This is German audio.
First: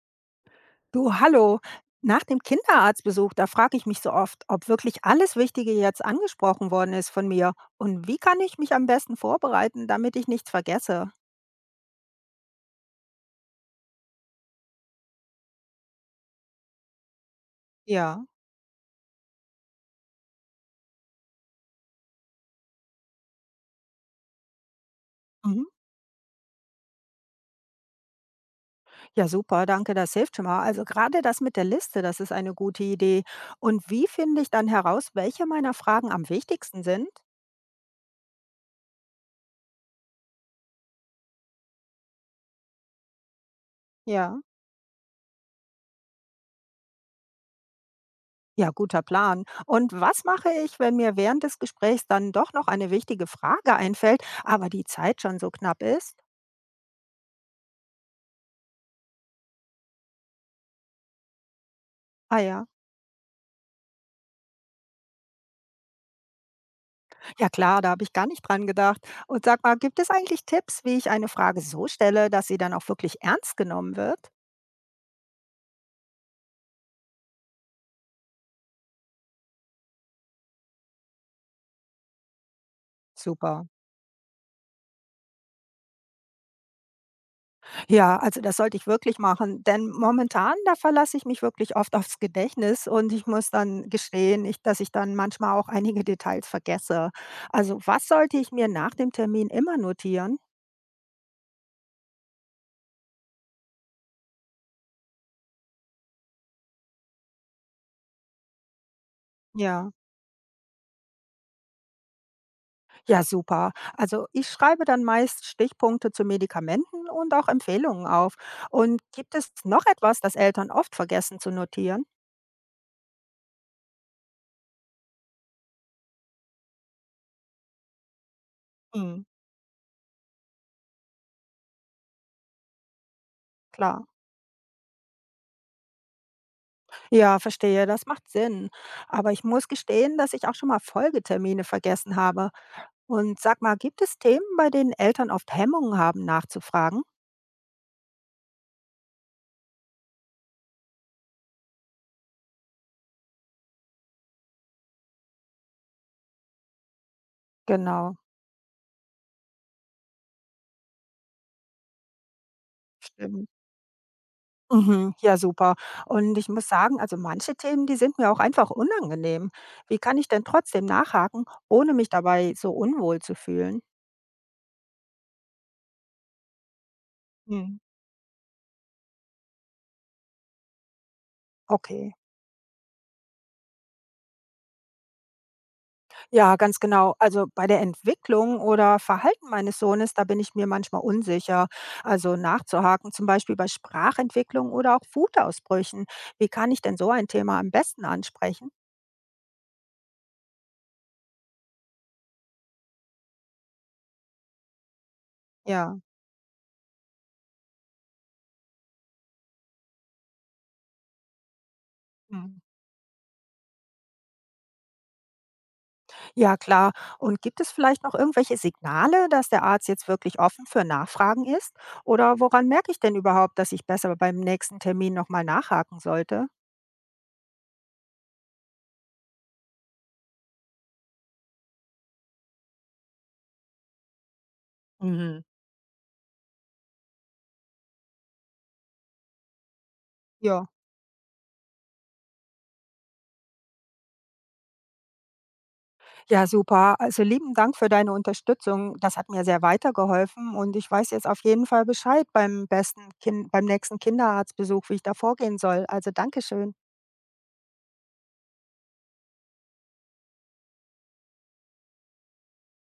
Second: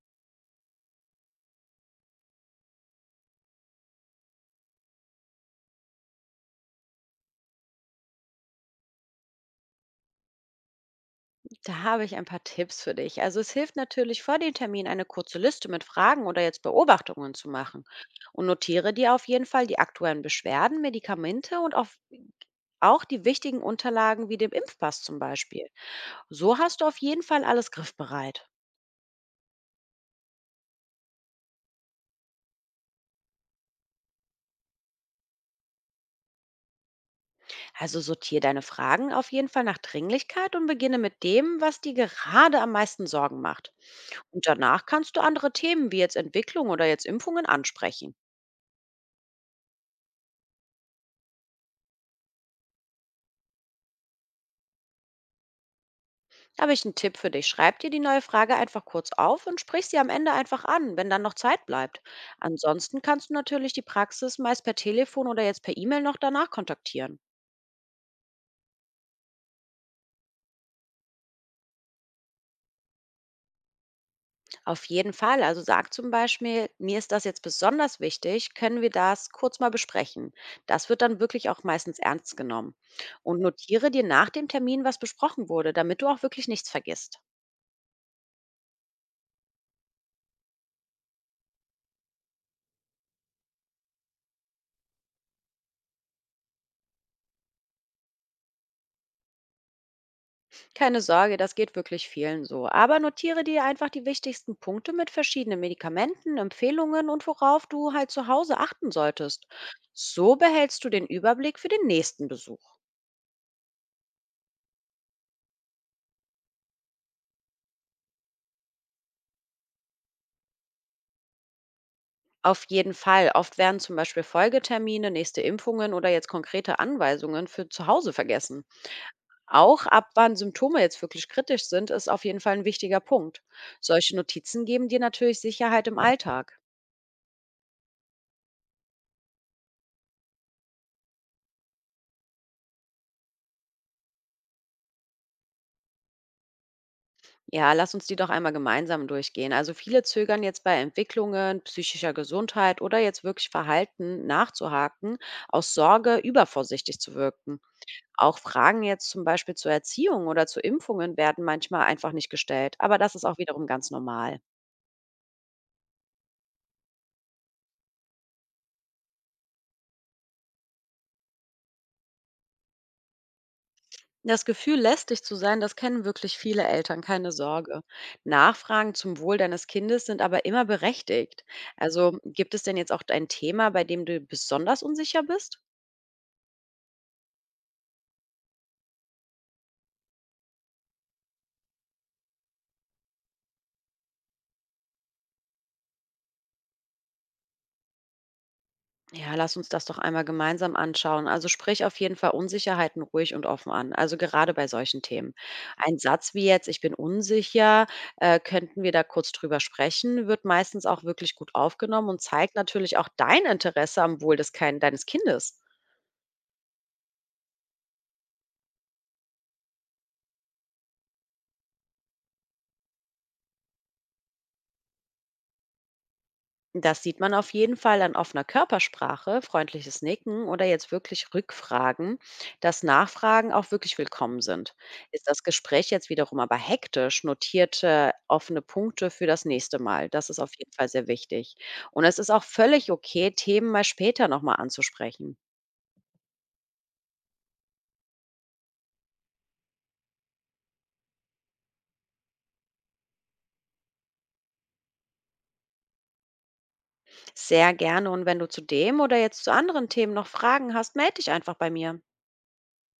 Du, hallo. Nach dem Kinderarztbesuch, da frage ich mich so oft, ob wirklich alles Wichtige jetzt angesprochen worden ist von mir, und wie kann ich mich am besten vorbereiten, damit ich nichts vergesse? Da habe ich ein paar Tipps für dich. Also es hilft natürlich vor dem Termin eine kurze Liste mit Fragen oder jetzt Beobachtungen zu machen. Ja. Und notiere dir auf jeden Fall die aktuellen Beschwerden, Medikamente auch die wichtigen Unterlagen wie dem Impfpass zum Mhm. Beispiel. So hast du auf jeden Fall alles griffbereit. Ja, super, danke, das hilft schon mal. Also gerade das mit der Liste, das ist eine gute Idee. Und wie finde ich dann heraus, welche meiner Fragen am wichtigsten sind? Also sortiere deine Fragen auf jeden Fall nach Dringlichkeit und beginne mit dem, was dir gerade am meisten Sorgen macht. Ja. Und danach kannst du andere Themen wie jetzt Entwicklung oder jetzt Impfungen ansprechen. Ja, guter Plan. Und was mache ich, wenn mir während des Gesprächs dann doch noch eine wichtige Frage einfällt, aber die Zeit schon so knapp ist? Da habe ich einen Tipp für dich. Schreib dir die neue Frage einfach kurz auf und sprich sie am Ende einfach an, wenn dann noch Zeit bleibt. Ah ja. Ansonsten kannst du natürlich die Praxis meist per Telefon oder jetzt per E-Mail noch danach kontaktieren. Ja klar, da habe ich gar nicht dran gedacht. Und sag mal, gibt es eigentlich Tipps, wie ich eine Frage so stelle, dass sie dann auch wirklich ernst genommen wird? Auf jeden Fall. Also sag zum Beispiel, mir ist das jetzt besonders wichtig, können wir das kurz mal besprechen. Das wird dann wirklich auch meistens ernst genommen. Und Super. notiere dir nach dem Termin, was besprochen wurde, damit du auch wirklich nichts vergisst. Ja, also das sollte ich wirklich machen, denn momentan, da verlasse ich mich wirklich oft aufs Gedächtnis, und ich muss dann gestehen, dass ich dann manchmal auch einige Details vergesse. Also was sollte ich mir nach dem Termin immer notieren? Keine Sorge, das geht wirklich vielen so. Aber notiere dir einfach die wichtigsten Punkte mit verschiedenen Medikamenten, Empfehlungen und worauf du halt zu Hause achten solltest. Ja. So behältst du den Überblick für den nächsten Besuch. Ja, super. Also ich schreibe dann meist Stichpunkte zu Medikamenten und auch Empfehlungen auf. Und gibt es noch etwas, das Eltern oft vergessen zu notieren? Auf jeden Fall. Oft werden zum Beispiel Folgetermine, nächste Impfungen oder jetzt konkrete Anweisungen für zu Hause vergessen. Hm. Auch ab wann Symptome jetzt wirklich kritisch sind, ist auf jeden Fall ein wichtiger Punkt. Klar. Solche Notizen geben dir natürlich Sicherheit im Alltag. Ja, verstehe, das macht Sinn. Aber ich muss gestehen, dass ich auch schon mal Folgetermine vergessen habe. Und sag mal, gibt es Themen, bei denen Eltern oft Hemmungen haben, nachzufragen? Ja, lass uns die doch einmal gemeinsam durchgehen. Also viele zögern jetzt bei Entwicklungen psychischer Gesundheit oder jetzt wirklich Verhalten nachzuhaken, aus Sorge übervorsichtig zu wirken. Genau, Auch Fragen jetzt zum Beispiel zur Erziehung oder zu Impfungen werden manchmal einfach nicht gestellt. Aber das ist auch stimmt. wiederum ganz normal. Mhm, ja super. Und ich muss sagen, also manche Themen, die sind mir auch einfach unangenehm. Wie kann ich denn trotzdem nachhaken, ohne mich dabei so unwohl zu fühlen? Das Gefühl, lästig zu sein, das kennen wirklich viele Eltern, keine Hm. Sorge. Nachfragen zum Wohl deines Kindes sind aber immer berechtigt. Okay. Also gibt es denn jetzt auch ein Thema, bei dem du besonders unsicher bist? Ja, ganz genau. Also bei der Entwicklung oder Verhalten meines Sohnes, da bin ich mir manchmal unsicher. Also nachzuhaken, zum Beispiel bei Sprachentwicklung oder auch Wutausbrüchen. Wie kann ich denn so ein Thema am besten ansprechen? Ja, lass uns das doch einmal gemeinsam anschauen. Also sprich auf jeden Fall Unsicherheiten ruhig und offen an, also gerade bei solchen Themen. Ein Ja. Satz wie jetzt, ich bin unsicher, könnten wir da kurz drüber sprechen, wird meistens auch wirklich gut aufgenommen und zeigt Hm. natürlich auch dein Interesse am Wohl des Kein deines Kindes. Ja, klar. Und gibt es vielleicht noch irgendwelche Signale, dass der Arzt jetzt wirklich offen für Nachfragen ist? Oder woran merke ich denn überhaupt, dass ich besser beim nächsten Termin nochmal nachhaken sollte? Das sieht man auf jeden Fall an offener Körpersprache, freundliches Nicken oder jetzt wirklich Rückfragen, dass Nachfragen auch wirklich willkommen sind. Ist das Mhm. Gespräch jetzt wiederum aber hektisch, notierte offene Punkte für das nächste Mal. Das ist auf Ja. jeden Fall sehr wichtig. Und es ist auch völlig okay, Themen mal später nochmal anzusprechen. Ja, super. Also lieben Dank für deine Unterstützung. Das hat mir sehr weitergeholfen, und ich weiß jetzt auf jeden Fall Bescheid beim besten kind, beim nächsten Kinderarztbesuch, wie ich da vorgehen soll. Also Dankeschön. Sehr gerne. Und wenn du zu dem oder jetzt zu anderen Themen noch Fragen hast, melde dich einfach bei mir.